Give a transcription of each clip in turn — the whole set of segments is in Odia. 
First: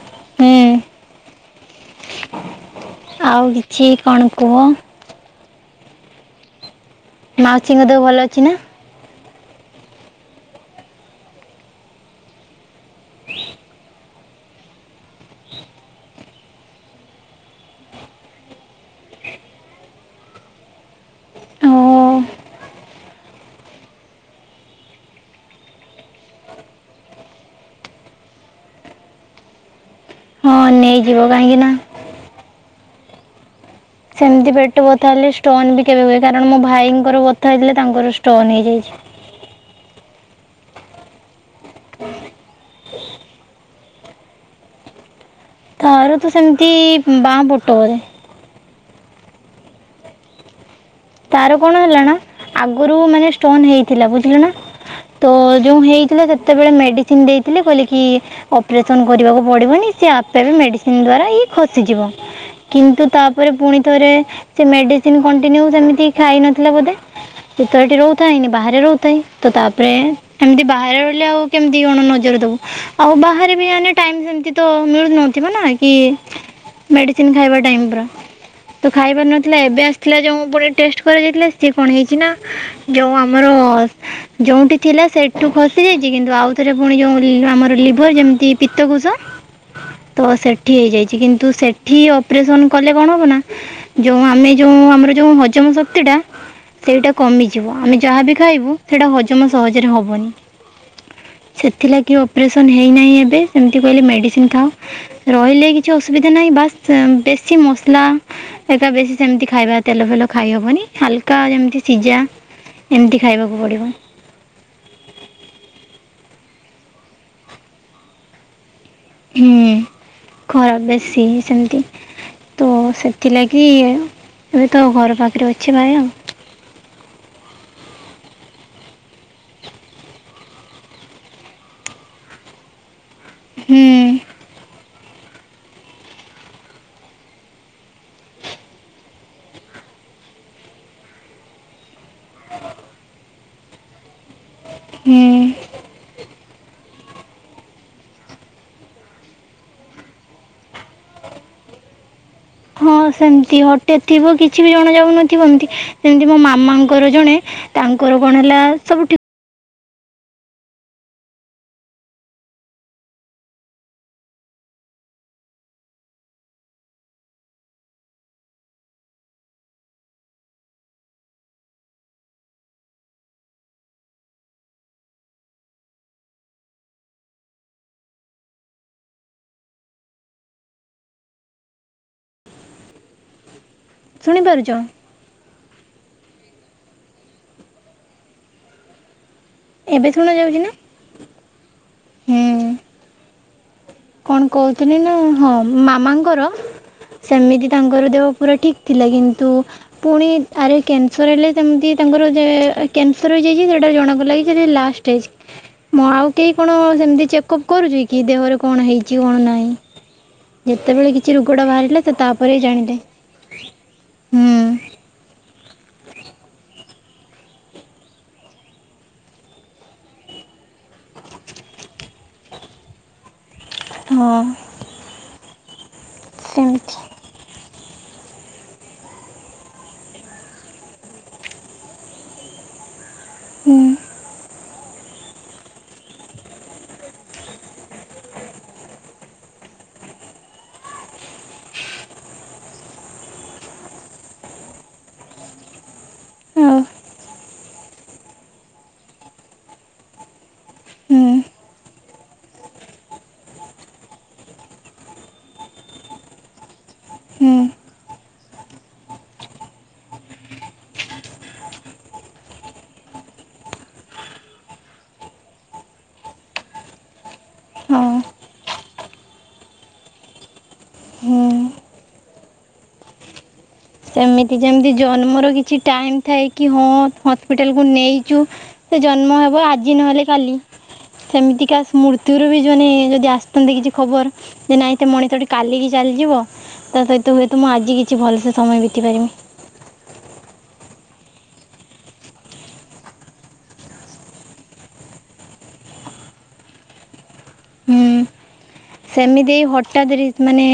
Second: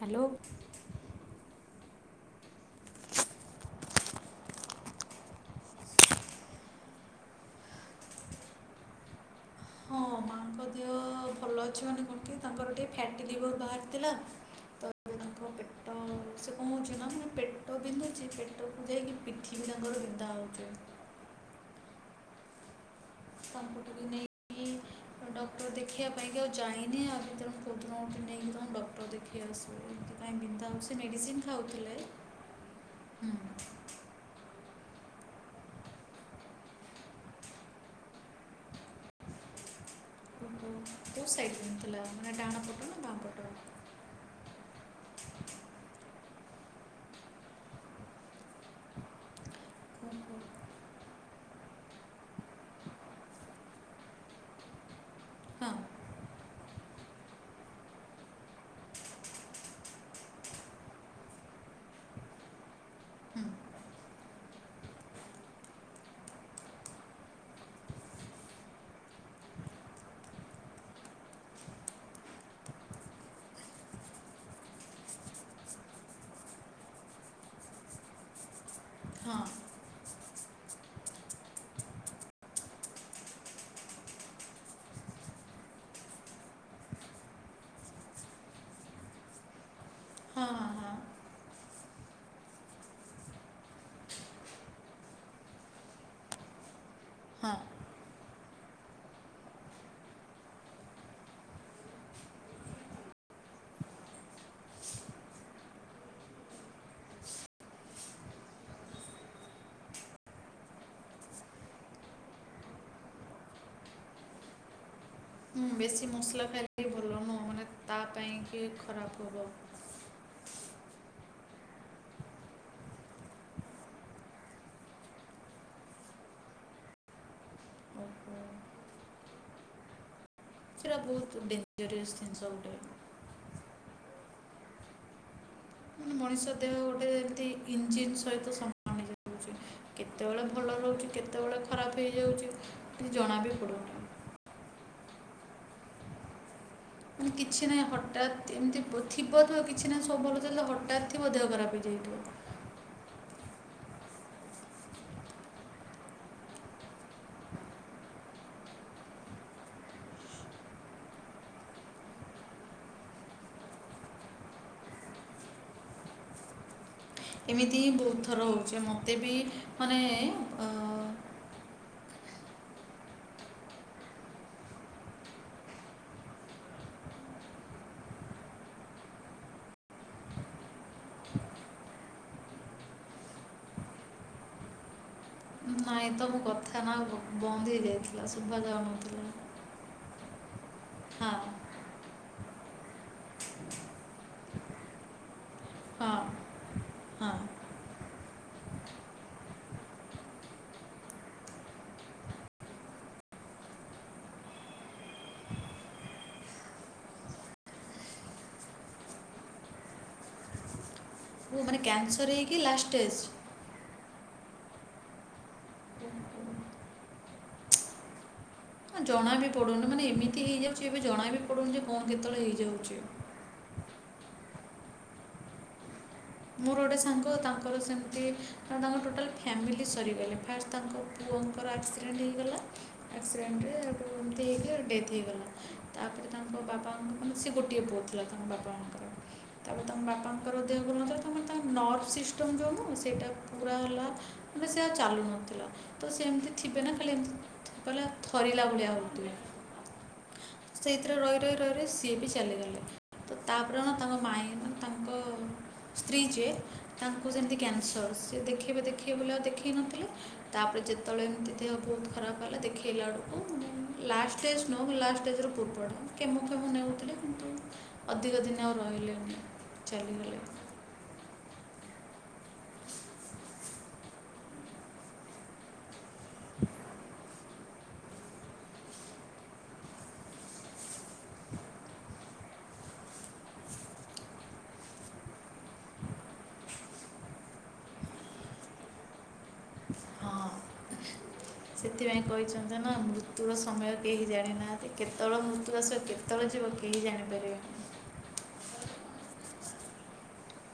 ହ୍ୟାଲୋ। ହୁଁ ଆଉ କିଛି କଣ କୁହ? ମାଉସୀଙ୍କ ଦେହ ଭଲ ଅଛି ନା? ମାଙ୍କ ଦେହ ଭଲ ଅଛି ମାନେ କଣ କି ତାଙ୍କର ଟିକେ ଫ୍ୟାଟି ଲିଭର୍ ବାହାରିଥିଲା ତ ତାଙ୍କ ପେଟ ସେ କଣ ହଉଛି ନା ମାନେ ପେଟ ବିନ୍ଧୁଛି ପେଟକୁ ଯାଇକି ପିଠି ବି ତାଙ୍କର ବିନ୍ଧା ହ [unintelligible] ହଁ। [unintelligible] ତ ଦେଖିବା ପାଇଁକି ଆଉ ଯାଇନି ଆଉ ଭିତରେ କୋଉଦିନ ଗୋଟେ ନେଇକି ଡକ୍ଟର ଦେଖି ଆସିବୁ। ହଁ ବିନ୍ଧ ହଉଚି ସେ ନେଇଯିବ ମେଡ଼ିସିନ୍ କାହିଁକି ନା ଖାଉଥିଲେ। ସେମିତି ପେଟ ବଥା ହେଲେ ଷ୍ଟୋନ ବି କେବେ ହୁଏ କାରଣ ମୋ ଭାଇଙ୍କର ବଥା ହେଇଥିଲେ ତାଙ୍କର ଷ୍ଟୋନ ହେଇଯାଇଛି। [inaudible] ଯେଉଁ ସାଇଡ଼ କିଣିଥିଲା ମାନେ ଡାହାଣ ପଟ ନା ବାଁ ପଟ [unintelligible] ତାର ତ ସେମିତି ବାଁ ପଟ ବୋଧେ। ଓହୋ ତାର କଣ ହେଲା ନା -ଆଗରୁ ମାନେ ଷ୍ଟୋନ ହେଇଥିଲା, ବୁଝିଲ ନା ତ ହଁ ଯୋଉ ହୁଁ ହେଇଥିଲା ସେତେବେଳେ ମେଡିସିନ ଦେଇଥିଲେ, କହିଲ କି -ଅପରେସନ କରିବାକୁ ପଡିବନି। ସେ ଆପେ ବି ମେଡିସିନ ଦ୍ଵାରା ଖସିଯିବ। କିନ୍ତୁ ତାପରେ ପୁଣି ଥରେ ସେ ମେଡିସିନ କଣ୍ଟିନ୍ୟୁ ସେମିତି ଖାଇ ନଥିଲା ବୋଧେ। ସେ ତ ଏଠି ରହୁଥାଏନି, ବାହାରେ ରହୁଥାଏ, ତ ତାପରେ ଏମିତି ବାହାରେ ରହିଲେ ଆଉ କେମିତି କଣ ନଜର ଦବୁ ବାହାରେବି ଆମେ ଟାଇମ୍ ସେମିତି ତ ମିଳୁ ନଥିବ ନା। ମେଡିସିନ ଖାଇବା ଟାଇମ ତ ଖାଇ ହଁ ପାର ହଁ ନଥିଲା ଏବେ ଆସିଥିଲା ଯେଉ ପୁଣି ଟେଷ୍ଟ କରାଯାଇଥିଲା, ସିଏ କଣ ହେଇଛି ନା -ଯୋଉ ଆମର ଯୋଉଠି ଥିଲା ସେଠୁ ଖସିଯାଇ କିନ୍ତୁ ଆଉଥରେ ପୁଣି ଯୋଉ ଆମର ଲିଭର ଯେମିତି ପିତକୋଷ ତ ହଁ ସେଠି ହେଇଯାଇଛି କିନ୍ତୁ ସେଠ ଏଠି ଅପରେସନ କଲେ କଣ ହବ ନା ଯୋଉ ଆମେ ଯୋଉ ଆମର ଯୋଉ ହଜମ ଶକ୍ତି ଟା ସେଇଟା ହଁ ହଁ। କମିଯିବ, ଆମେ ଯାହାବି ଖାଇବୁ ସେଇଟା ହଜମ ସହଜରେ ହବନି। [inaudible] ସେଥିଲାଗି ଅପରେସନ୍ ହେଇନାହିଁ ଏବେ, ସେମିତି କହିଲେ ମେଡ଼ିସିନ ଖାଅ ରହିଲେ କିଛି ଅସୁବିଧା ନାହିଁ। ବାସ୍ ବେଶୀ ମସଲା, ଏକା ବେଶୀ ସେମିତି ଖାଇବା ତେଲ ଫେଲ ଖାଇହବନି। ହାଲକା ଯେମିତି ସିଝା ଏମିତି ଖାଇବାକୁ ପଡିବ। ହୁଁ ବେଶୀ ମସଲା ଖାଇଲେ ଭଲ ନୁହଁ ମାନେ ତା ପାଇଁ କି ଖରାପ କରିବ। ଖରାପ ବେଶୀ ସେମିତି। ତ ସେଥିଲାଗି ଏବେ ତ ଘର ପାଖରେ ଅଛି ଭାଇ ଆଉ। ହୁଁ [inaudible] ସେଇଟା ବହୁତ ଡେଞ୍ଜରିୟସ୍ ଜିନିଷ ଗୋଟେ। ହୁଁ ମାନେ ମଣିଷ ଦେହ ଗୋଟେ ଏମିତି ଇଞ୍ଜିିନ ସହିତ ସମାନ। ହେଇଯାଉଛି କେତେବେଳେ ଭଲ ରହୁଛି, କେତେବେଳେ ଖରାପ ହେଇଯାଉ [inaudible] ଜଣା ବି ପଡୁନି। ହୁଁ ମାନେ କିଛି ନାହିଁ ହଠାତ୍ ଏମିତି ଥିବ, ଥିବ, କିଛି ନାହିଁ ସବୁଭଲ ଚାଲିଥିବ, ହଠାତ୍ ଥିବ ଦେହ ଖରାପ ହେଇଯାଇଥିବ। ହଁ ସେମିତି ହଠାତ୍ ଥିବ କିଛି ବି ଜଣା ଯାଉନଥିବ, ଏମିତି, ସେମିତି ମୋ ମାମାଙ୍କର ଜଣେ ତାଙ୍କର କଣ ହେଲା, ସବୁଠି ଏମିତି ବହୁତ ଥର ହଉଛି, ମତେ ବି ମାନେ ଅ ଶୁଣିପାରୁଛ? ନାଇଁ ତ ମୋ କଥା ନା ବନ୍ଦ ହେଇଯାଇଥିଲା, ଶୁଭ ଯାଉନଥିଲା। ଏବେ ଶୁଣା ଯାଉଛି ନା ହଁ ହୁଁ କଣ କହୁଥିଲି ନା, ହଁ ହଁ ମାମାଙ୍କର ହଁ ସେମିତି ତାଙ୍କର ଦେହ ପୁରା ଠିକ ଥିଲା କିନ୍ତୁ ପୁଣି ଆରେ କ୍ୟାନସର ହେଲେ, ସେମିତି ତାଙ୍କର ଯେ -କ୍ୟାନସର ହେଇଯାଇଛି, ସେଟା ଜଣାପଇଲାକି ସେଇଟା ଲାଷ୍ଟଷ୍ଟେଜ ମୁଁ ଆଉ କେହି କଣ ସେମତି ଚେକଅପ୍ କରୁଛି କି, ଦେହରେ କଣ ହେଇଛି, କଣ ନାହିଁ, ଯେତେବେଳେ କି ଏ ଓ ରୋଗଟା ମାନେ ବାହାରିଲା, ସେ କ୍ୟାନ୍ସର ହେଇକି ତାପରେ ଲାଷ୍ଟ ଜାଣିଲେ ଷ୍ଟେଜ୍ ହୁଁ ଜଣା ବି ପଡୁନି ମାନେ ଏମିତି ହେଇଯାଉଛି ଏବେ ଜଣା ବି ପଡୁନି ଯେ କଣ କେତେବେଳେ ହେଇଯାଉଛି ହଁ ମୋର ଗୋଟେ ସେମିତି ସାଙ୍ଗ ତା ତାଙ୍କର ସେମିତି କ ତାଙ୍କର ଟୋଟାଲ ଫ୍ୟାମିଲି ସରିଗଲେ ଫାଷ୍ଟ ତାଙ୍କ ପୁଅଙ୍କର ଆକ୍ସିଡେଣ୍ଟ ହେଇଗଲା। ଆକ୍ସିଡେଣ୍ଟ ରେ ହୁଁ ଆଗରୁ ଏମିତି ହେଇଥିଲା ଡେଥ୍, ହେଇଗଲା ତାପରେ ତାଙ୍କ ବାପାଙ୍କ ମାନେ ସେ ଗୋଟିଏ ପୁଅ ଥିଲା ତାଙ୍କ ବାପମାଙ୍କର ତାପରେ ତାଙ୍କ ବାପାଙ୍କର ଦେହକୁୁ ନ ଭଲ ନଥିଲା। ତମେ ତାଙ୍କ ନର୍ଭ ସିଷ୍ଟମ ଯଉ ନୁହୁଁ ସେଇଟା ପୁରା ହେଲା ମାନେ ସେଆଉ ଚାଲୁ ନଥିଲା। ତ ସେ ଏମିତି ଆଉ ଥିବେ ନା ଖାଲି ଏମିତି ପିଲଲା ଥରିଲା ଭଳିଆ ହେଉ ଥିବେ। ସେଇଥିରେ ହୁଁ ରହି ରହି ରହି ରହି ସିଏ ବି ଚାଲିଗଲେ। ତ ତାପରେ କଣ ତାଙ୍କ ମାଇଁ ମାନେ ତାଙ୍କ ସ୍ତ୍ରୀ ଯିଏ ତାଙ୍କୁ ସେ ହୁଁ ମିତି କ୍ୟାନସର ସିଏ ଦେଖେଇବେ ଦେଖେଇବେ ବୋଲି ଆଉ ଦେଖେଇ ନଥିଲେ ତାପରେ ଯେ ଯେତେବେଳେ ଏମିତି ବହୁତ ଖରାପ ହେଲା ଦେଖେଇଲା ଆଡ଼କୁ ଲାଷ୍ଟେଜ୍ ନୁହୁଁ ଲାଷ୍ଟ ଷ୍ଟେଜ୍ର ପୂର୍ବଟା। କେମ ଫେମ ନେଉଥିଲେ କିନ୍ତୁ ହଁ ଅଧିକ ଦିନ ଆଉ ରହିଲେନି ଚାଲିଗଲେ। ହୁଁ। ସେମିତି ଯେମିତି ଜନ୍ମର କିଛି ଟାଇମ ଥାଏ କି ହଁ ହସ୍ପିଟାଲ କୁ ନେଇଚୁ ସେ ଜନ୍ମ ହବ ଆଜି ନହେଲେ କାଲି। ସେମିତିକା ମୃତ୍ୟୁର ବି ଜଣେ ଯଦି ଆସିଥାନ୍ତି କିଛି ଖବର ଯେ ନାଇଁ ସେ ମଣିିତଟି କାଲିକି ଚାଲି ଯିବ କହନ୍ତେ ତୁ ହୁଏତ ମୁଁ ଆଜି କିଛି ଭଲସେ ସମୟ ବିତେଇ ପାରିବି। ହଁ ସେଥିପାଇଁ କହିଛନ୍ତି ନା ମୃତ୍ୟୁର ସମୟ କେହି ଜାଣିନାହାନ୍ତି କେତେବେଳେ ମୃତ୍ୟୁ ଆସିବ କେତେବେଳେ ଯିବ କେହି ଜାଣିପାରିବେନି। ସେମିତି ଏଇ ହଠାତ୍ ମାନେ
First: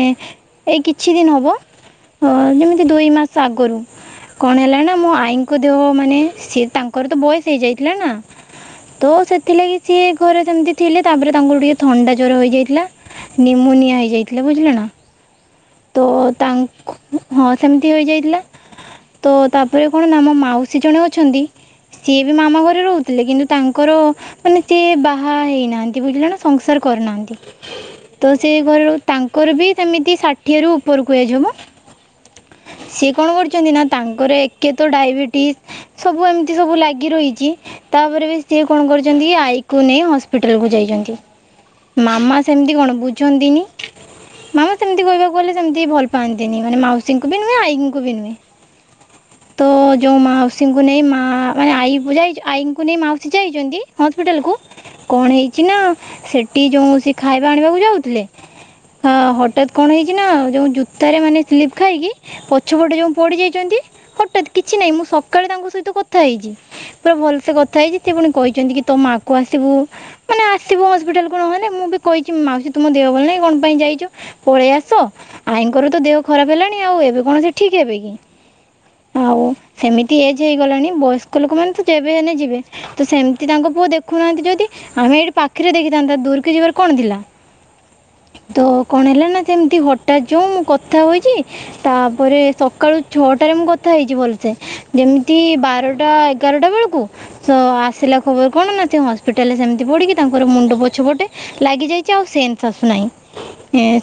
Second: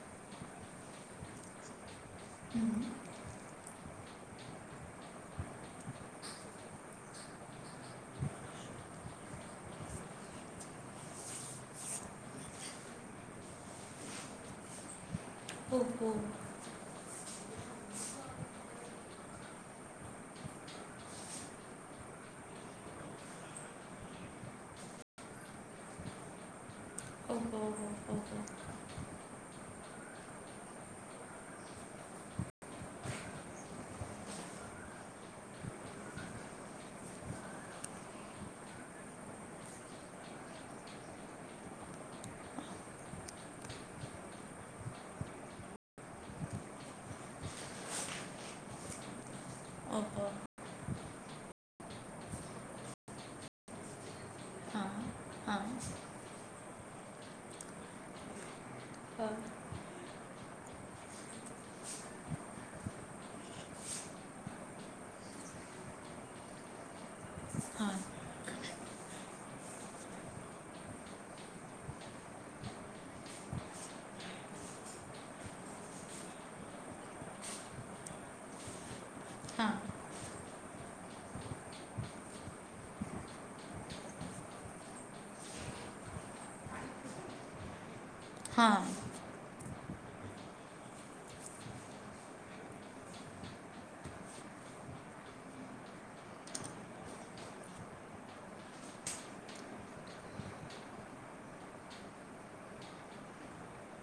ଏଇ କିଛି ଦିନ ହବ ହଁ ଯେମିତି ଦୁଇ ମାସ ଆଗରୁ କଣ ହେଲା ନା ମୋ ଆଈଙ୍କ ଦେହ ମାନେ ସେ ତାଙ୍କର ତ ବୟସ ହେଇଯାଇଥିଲା ନା ତ ସେଥିଲାଗି ସିଏ ଘରେ ସେମିତି ଥିଲେ ତାପରେ ତାଙ୍କର ଟିକେ ଥଣ୍ଡା ଜ୍ଵର ହେଇଯାଇଥିଲା ନିମୋନିଆ ହେଇଯାଇଥିଲା ବୁଝିଲ ନା ତ ଓହୋ ତାଙ୍କୁ ହଁ ସେମିତି ହେଇଯାଇଥିଲା। ତ ତାପରେ କଣନା ଆମ ମାଉସୀ ଜଣେ ଅଛନ୍ତି ସିଏ ବି ମାମା ଘରେ ରହୁଥିଲେ କିନ୍ତୁ ତାଙ୍କର ମାନେ ସି ବାହା ହେଇନାହାନ୍ତି ବୁଝିଲ ନା ସଂସାର କରୁନାହାନ୍ତି ତ ସେ ଘର ତାଙ୍କର ବି ସେମିତି ଷା ଠିଏରୁ ଉପରକୁ ଏଜ ମ ସିଏ କଣ କରିଛନ୍ତି ନା ତାଙ୍କର ଏକେ ତ ଡାଇବେଟିସ ସବୁ ଏମିତି ସବୁ ଲାଗି ରହିଛି ତାପରେ ବି ସିଏ କଣ କରିଛନ୍ତି ଆଈକୁ ନେଇ ହସ୍ପିଟାଲ କୁ ଯାଇଛନ୍ତି। ମାମା ସେମିତି କଣ ବୁଝନ୍ତିନି ମାମା ସେମିତି କହିବାକୁ ଗଲେ ସେମତି ଭଲ ପାଆନ୍ତିନି ମାନେ ମାଉସୀଙ୍କୁ ବି ନୁହେଁ ଆଇଙ୍କୁ ବି ନୁହେଁ। ହ [inaudible] ତ ଯୋଉ ମାଉସୀଙ୍କୁ ନେଇ ମା ମାନେ ଆଈ ଯ ଆଈଙ୍କୁ ନେଇ ମାଉସୀ ଯାଇଛନ୍ତି ହସ୍ପିଟାଲ କୁ କଣ ହେଇଛି ନା ସେଠି ଯୋଉ ସେ ଖାଇବା ଆଣିବାକୁ ଯାଉଥିଲେ ହଁ ହଠାତ୍ କଣ ହେଇଛି ଯୋଉ ଜୁତାରେ ମାନେ ସ୍ଲିପ ଖାଇକି ପଛପଟେ ଯୋଉ ପଡି ଯାଇଛନ୍ତି ହଠାତ୍ କିଛି ନାଁଇଁ ମୁଁ ସକାଳେ ତାଙ୍କ ସହିତ କଥା ହେଇଛି ପୁରା ଭଲସେ କଥା ହେଇଛି ସେ ପୁଣି କହିଛନ୍ତି କି ମାକୁ ଆସିବୁ ମାନେ ଆସିବୁ ହସ୍ପିଟାଲ କୁ ନହେଲେ ମୁଁ ବି କହିଛିି ମାଉସି ତୁମ ଦେହ ଭଲ ନାଇଁ କଣ ପାଇଁ କଣପାଇଁ ଯାଇ ପଳେଇ ଆସ ଆାଇଙ୍କର ତ ଦେହ ଖରାପ ହେଲାଣି ଆଉ ଏବେ କଣ ସେ ଠିକ ହେବେ କି? ହଉ ସେମିତି ଏ ହେଇଗଲାଣି ବୟସ୍କ ଲୋକମାନେ ତ ଯେବେ ହେଲେ ଯିବେ ତ ସେମିତି ତାଙ୍କ ପୁଅ ଦେଖୁନାହାନ୍ତି ଯଦି ଆମେଏଇଠି ପାଖିରେ ଦେଖିଥାନ୍ତା ଦୂରକି ଯିବାର କଣ ଥିଲା ହ ତ କଣ ହେଲା ନା ସେମତି ହଠାତ୍ ଯଉ ମୁଁ କଥା ହୋଇଛି ତାପରେ ସକାଳୁ ଛଅଟାରେ ମୁଁ କଥା ହେଇଛି ଭଲସେ ଯେମିତି ବାରଟା ଏଗାରଟା ବେଳକୁ ତ ଆସିଲା ଖବର କଣ ନା ହସ୍ପିଟାଲରେ ସେମିତି ପଡିକି ତାଙ୍କର ମୁଣ୍ଡ ପଛ ପଟେ ଲାଗି ଯାଇଛି ଆଉ ସେନ୍ସ ଆସୁନାହିଁ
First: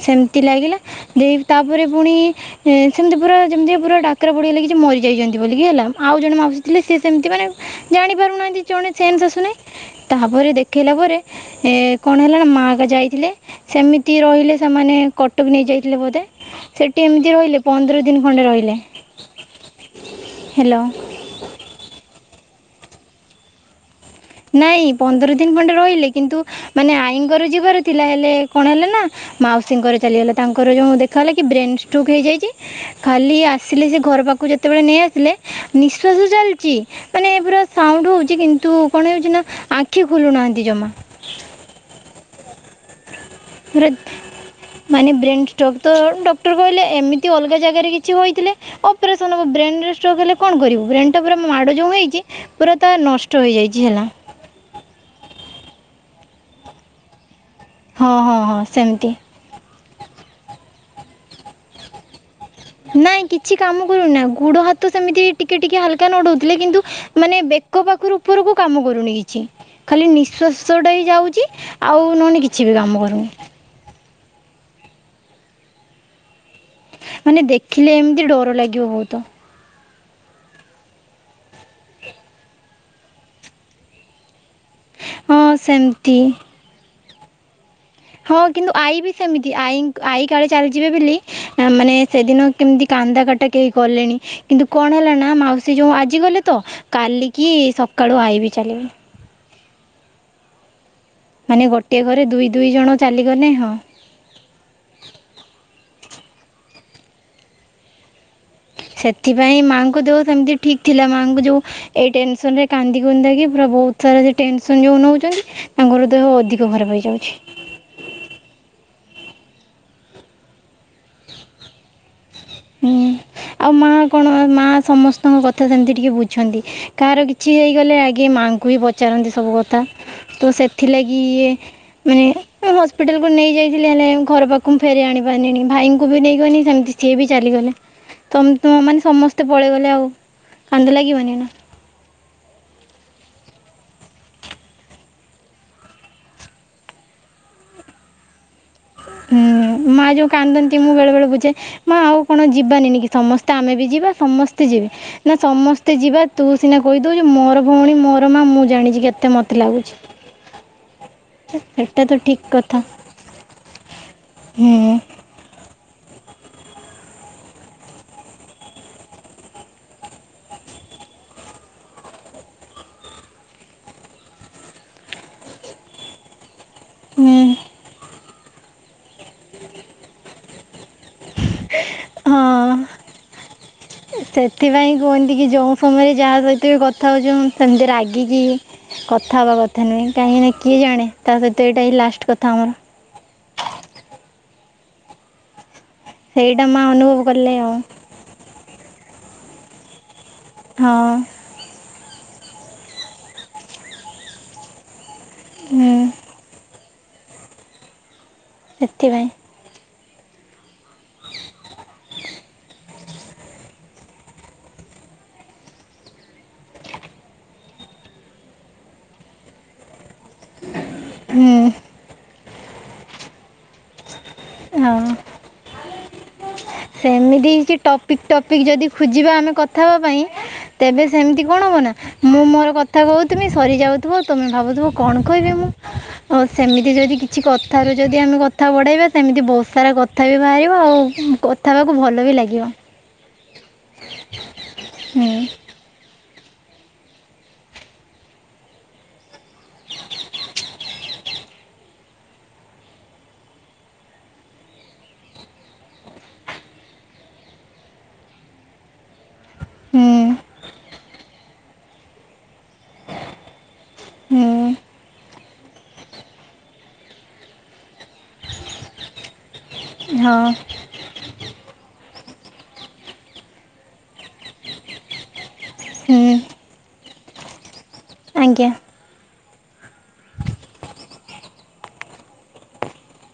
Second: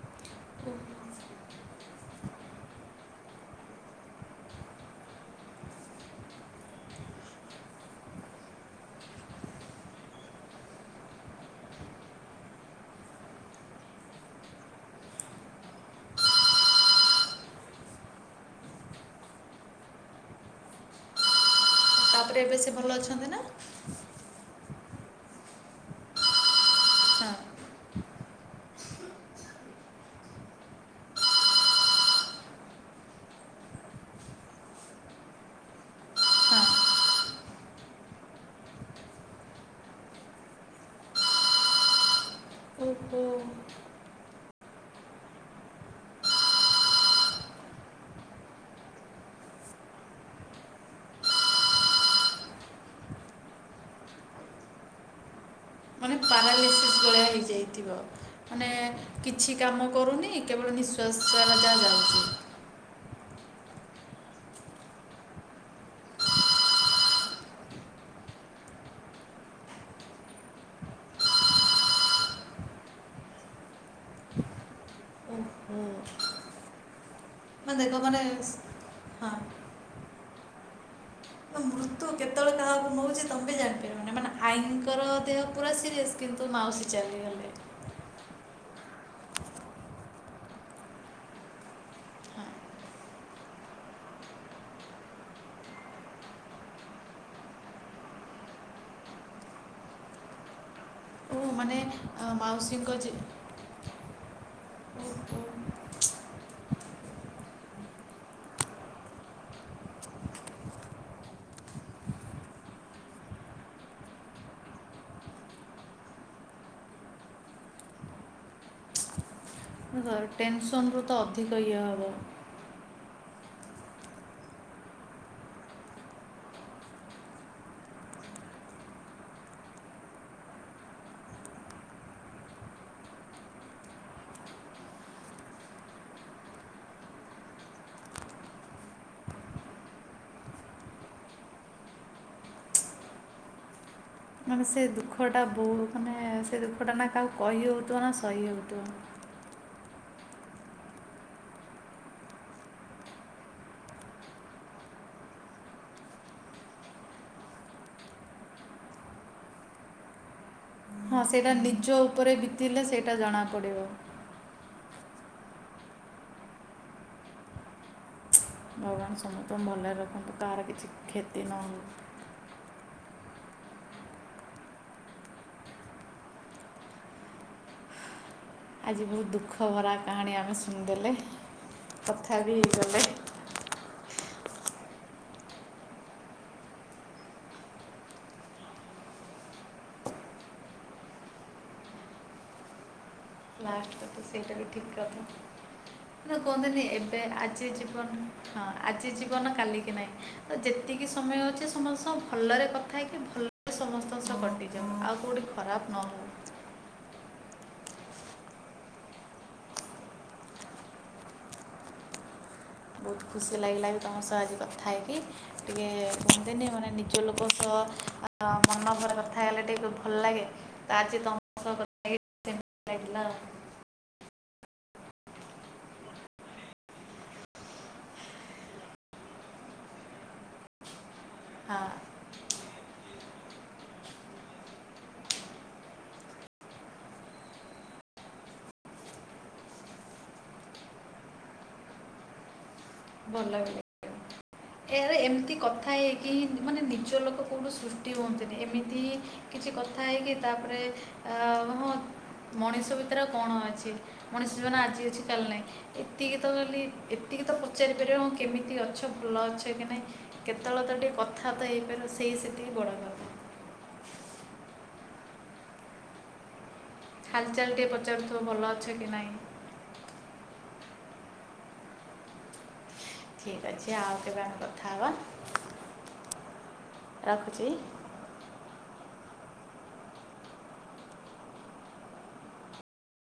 ସେମ୍ ଲାଗିଲା ହଁ ହଁ ହଁ। ହଁ ହଁ ହଁ ଦେଇ ତାପରେ ପୁଣି ସେମିତି ପୁରା ଯେମିତି ପୁରା ଡାକରା ପଡିଗଲାକି ଯେ ମରିଯାଇଛନ୍ତି। ବିକି ହେଲା ଆଉ ଜଣେ ମାଉସୀ ଥିଲେ ସି ସେମିତି ମାନେ ଜାଣି ପାରୁନାହାନ୍ତି ଜଣେ ଚେଞ୍ଜେ ଆସୁନାହିଁ ତା ପରେ ଦେଖାଇଲା ପରେ ଏ କଣ ହେଲା ମାଆ କ ଯାଇଥିଲେ ସେମିତି ରହିଲେ ସେମାନେ କଟକ ନେଇ ଯାଇଥିଲେ ବୋଧେ ସେଠି ଏମିତି ରହିଲେ ପନ୍ଦର ଦିନି ଖଣ୍ଡେ ରହିଲେ। ହ୍ୟାଲୋ। ତାପରେ ଏବେ ସେ ଭଲ ଅଛନ୍ତି ନାଁ? ନାଇଁ ପନ୍ଦର ଦିନ ଖଣ୍ଡେ ରହିଲେ କିନ୍ତୁ ମାନେ ହଁ ଆଇଙ୍କ ର ଯିବାର ଥିଲା ହେଲେ କଣ ହେଲେ ନାଁ ମାଉସୀଙ୍କର ଚାଲିଗଲା ତାଙ୍କର ଯେଉଁ ଦେଖାଗଲା କି ବ୍ରେନ୍ ଷ୍ଟ୍ରୋକ୍ ହେଇଯାଇଛି ଖାଲି ଆସିଲେ ସେ ଘର ପାଖ ତାକୁ ଯେତେବେଳେ ନେଇ ଆସିଲେ ନିଶ୍ଵାସ ହଁ ଚାଲିଛି ମାନେ ପୁରା ସାଉଣ୍ଡ ହଉଛି କିନ୍ତୁ କଣ ହେଉଛି ନା ଆଖି ଖୋଲୁ ନାହାନ୍ତି ଜମା। ଓହୋ ବୃଦ୍ଧ ମାନେ ବ୍ରେନ ଷ୍ଟକ୍ ତ ଡକ୍ଟର କହିଲେ ଏମିତି ଅଲଗା ଜାଗାରେ କିଛିହୋଇଥିଲେ ଅପରେସନ ବ୍ରେନ ରେ ଷ୍ଟୋକ ହେଲେ କଣ କରିବୁ ବ୍ରେନ ଟା ପୁରା ମାଡ ଯୋଉଁ ହେଇଛି ପୁରା ତା ନଷ୍ଟ ହେଇଯାଇଛି ହେଲା। ମାନେ ପାରାଲିସିସ୍ ଭଲି ହେଇଯା ହଁ ହଁ ହଁ ମାନେ ସେମିତି କିଛି କାମ କରୁନି କେବଳ ନିଶ୍ଵାସା ଯାଉଛି। ନାଇଁ କିଛି କାମ କରୁନା ଗୋଡ ହାତ ସେମିତି ଟିକେ ଟିକେ ହାଲକା ନଡଉଥିଲେ କିନ୍ତୁ ମାନେ ବେକ- ପାଖରୁ ଉପରକୁ କାମ କରୁନି କିଛି ଖାଲି ନିଶ୍ୱାସ ଟା ହିଁ ଯାଉଛି ଆଉ ନହନି କିଛି ବି କାମ କରୁନି। ଓହୋ ମାନେ ଦେଖ ଦେଖିଲେ ମାନେ ଏମିତି ଡର ଲାଗିବ ବହୁତ ହଁ ମାନେ ମୃତ୍ୟୁ ଆଈଙ୍କର ହଁ ଦେହ ପୁରା ସିରିଅସ୍ ସେମିତି କିନ୍ତୁ ମାଉସୀ ଚାଲିଗଲେ। ହଁ କିନ୍ତୁ ଆଈ ବି ସେମିତି ଆଈ ଆଈ କାଳେ ଚାଲିଯିବେ ବୋଲି ମାନେ ହଁ ସେଦିନ କେମିତି କା କାନ୍ଦ କଟା କେହି କଲେଣି କିନ୍ତୁ କଣ ହେଲା ନାଁ ମାଉସୀ ଯୋଉଁ ଆଜିଗଲେ ତ କାଲିକି ସଖା ଆଈ ବି ଚାଲିଗଲେ। ଓ ମାନେ ଗୋଟିଏ ଅ, ଘରେ ଦୁଇ ଦୁଇ ମାଉସୀଙ୍କ ଜଣ ଜୀ- ଚାଲିଗଲେ ହଁ। ଦେଖ [inaudible] ସେଥିପାଇଁ ମାଆଙ୍କୁ ଦେହ ସେମିତି ଠିକ୍ ଥିଲା ମାଆଙ୍କୁ ଯୋଉଁ ଏଇ ଟେନସନ ରେ କାନ୍ଦି କୁନ୍ଦାକି ପୁରା ବହୁତ ସାରା ସେ ଟେନସନ୍ ଯେଉଁ ନେଉଛନ୍ତି ତାଙ୍କର ଦେହ ଅଧିକ ଖରାପ ହେଇଯାଉଛି। [unintelligible] ଟେନସନ ରୁ ତ ଅଧିକ ଇଏ ହବ। ହୁଁ ଆଉ ମା କଣ ମା ସମସ୍ତଙ୍କ କଥା ସେମିତି ଟିକେ ବୁଝନ୍ତି କାହାର କିଛି ହେଇଗଲେ ଆଗେ ମା ତାଙ୍କୁ ହି ପଚାରନ୍ତି ସବୁ କଥା ତ ସେଥିଲାଗି ଇଏ ମାନେ ଏ ହସ୍ପିଟାଲ କୁ ନେଇ ଯାଇଥିଲି ହେଲେ ଘର ପାଖ ମୁ ଫେରି ଆଣି ପାରନିନଣିି ଭାଇଙ୍କୁ ବି ନେଇଗନି ସେମିତି ସିଏ ବି ଚାଲିଗଲେ ତ ତ ମାନେ ସମସ୍ତେ ପଳେଇଗଲେ ଆଉ କାନ୍ଦ ଲାଗିବନି ନାଁ। ମାନେ ସେ ଦୁଃଖଟା ବହୁ ମାନେ ସେ ଦୁଃଖଟା ନାଁ କାହାକୁ କହିହଉଥିବ ନାଁ ସହି ହେଉଥିବ। ତ ହୁଁ ମା ଯୋଉଁ କାନ୍ଦନ୍ତି ମୁଁ ବେଳେ ବେଳେ ବୁଝାଏ ମା ଆଉ କଣ ଯିବାନି ନି କି ସମସ୍ତେ ଆମେ ବି ଯିବା ସମସ୍ତେ ଯିବା। ନା ସମସ୍ତେ ଯିବା ତୁ ସିନା କହିଦଉଛୁ ମୋର ଭଉଣୀ ମୋର ମା ମୁଁ ଜାଣିଛି କେତେ ମତେ ଲାଗୁଛି। ଝ ହଁ ସେଇଟା ନିଜ ଉପରେ ଠିକ୍ କଥା ବିତିିଲେ ସେଇଟା ଜଣା ପଡିବ। ହୁଁ। ଭଗବାନ ସମସ୍ତଙ୍କୁ ଭଲରେ ରଖନ୍ତୁ କାହାର କିଛି କ୍ଷତି ନହଉ। ହୁଁ। ଆଜି ବହୁତ ଦୁଃଖ ଭରା କାହାଣୀ ଆମେ ଶୁ ଦେଲେ କଥା ବି ହଁ ହେଇଗଲେ। ସେଥିପାଇଁ କୁହନ୍ତି କି ଯୋଉଁ ସମୟରେ ଯାହା ରହିଥିବେ କଥା ଜୋଉ ସେମିତି ରାଗିକି କଥା ହବା କଥା ନୁହେଁ କାହିଁକି ନାଁ କିଏ ଜାଣେ ତା ସହିତ ଏଇଟା ହିଁ ଲାଷ୍ଟ କଥା ଆମର। ଲାଷ୍ଟ କଥା ସେଇଟା ବି ଠିକ କଥା। ଏ ସେଇଟା ମା' କୁହନ୍ତିନି ଅନୁଭବ ଏବେ କଲେ ଆଜି ଆଉ ଜୀବନ ହଁ ଆଜି ଜୀବନ କାଲିକି ନାହି। ଯେତିକି ହଁ ସମୟ ଅଛି ସମସ୍ତଙ୍କ ଭଲରେ କଥା ହେଇକି ଭଲରେ ସମସ୍ତଙ୍କ ସହ କଟିଯାଉ। କଉଠି ଖରାପ ହୁଁ ନହଉ ଏତିିପାଇଁ। ବହୁତ ଖୁସି ଲାଗିଲା ବି ତମ ସହ ଆଜି କଥା ହେଇକି, ଟିକେ କୁହନ୍ତିନି ମାନେ ନିଜ ଲୋକ ସହ ମନଭର କଥା ହେଲେ ଟିକେ ଭଲ ଲାଗେ ତ ଆଜି ତମ ସହ ହୁଁ କଥା ହେଇକି ଭଲ ଲାଗିଲା ଆଉ। ହଁ। [inaudible] ସେମିତି ହେଇଚି ଟପିକ ଟପିକ ଯଦି ଖୋଜିବା ଆମେ କଥାହବା ପାଇଁ ତେବେ ସେମିତି କଣ ହବନି ହଁ ର ମୁଁ ମୋର କଥା କହୁଥିବି ସରିଯାଉଥିବ ତମେ ଭାବୁଥିବ କଣ କହିବି ମୁଁ ଅ ସେମିତି କା ଯଦି କିଛି କଥାରୁ ଯଦି ଆମେ କଥା ବଢେଇବା ସେମିତି ବହୁତ ସାରା କଥା ବି ବାହାରିବ ଆଉ, କଥା ହେବାକୁ ଭଲ ବି ଲାଗିବ। ଭଲ। ଏରେ ହୁଁ ଏମିତି କଥା ହେଇକି ହିଁ ମାନେ ନିଜ ଲୋକ କଉଁଠୁ ସୃଷ୍ଟି ହୁଅନ୍ତିନି ଏମିତି କିଛି କଥା ହେଇକି ତାପରେ ଅ ହଁ। ମଣିଷ ଭିତରେ କଣ ଅଛି? ମଣିଷ ଜୀବନ ଆଜି ଅଛି କାଲି ନାହିଁ। ଏତିକି ତ ଖାଲି ଏତି ତିକ ତ ପଚାରିପାରିବ କେମିତି ଅଛ? ଭଲ ଅଛ କି ନାଇଁ ହୁଁ କେତେବେଳେ ତ ଟିକେ କଥା ତ ହେଇପାରିବ ସେଇ ସି ହୁଁ। ହାଲଚାଲ ଟେ ପଚାରୁଥିବ ଭଲ ଅଛ କି ନାଇଁ? ହଁ। ଠିକ ଅଛି ଆଉ କେବେ ଆମେ କଥା ହେବା। ହୁଁ। ରଖୁଚି। ଆଜ୍ଞା।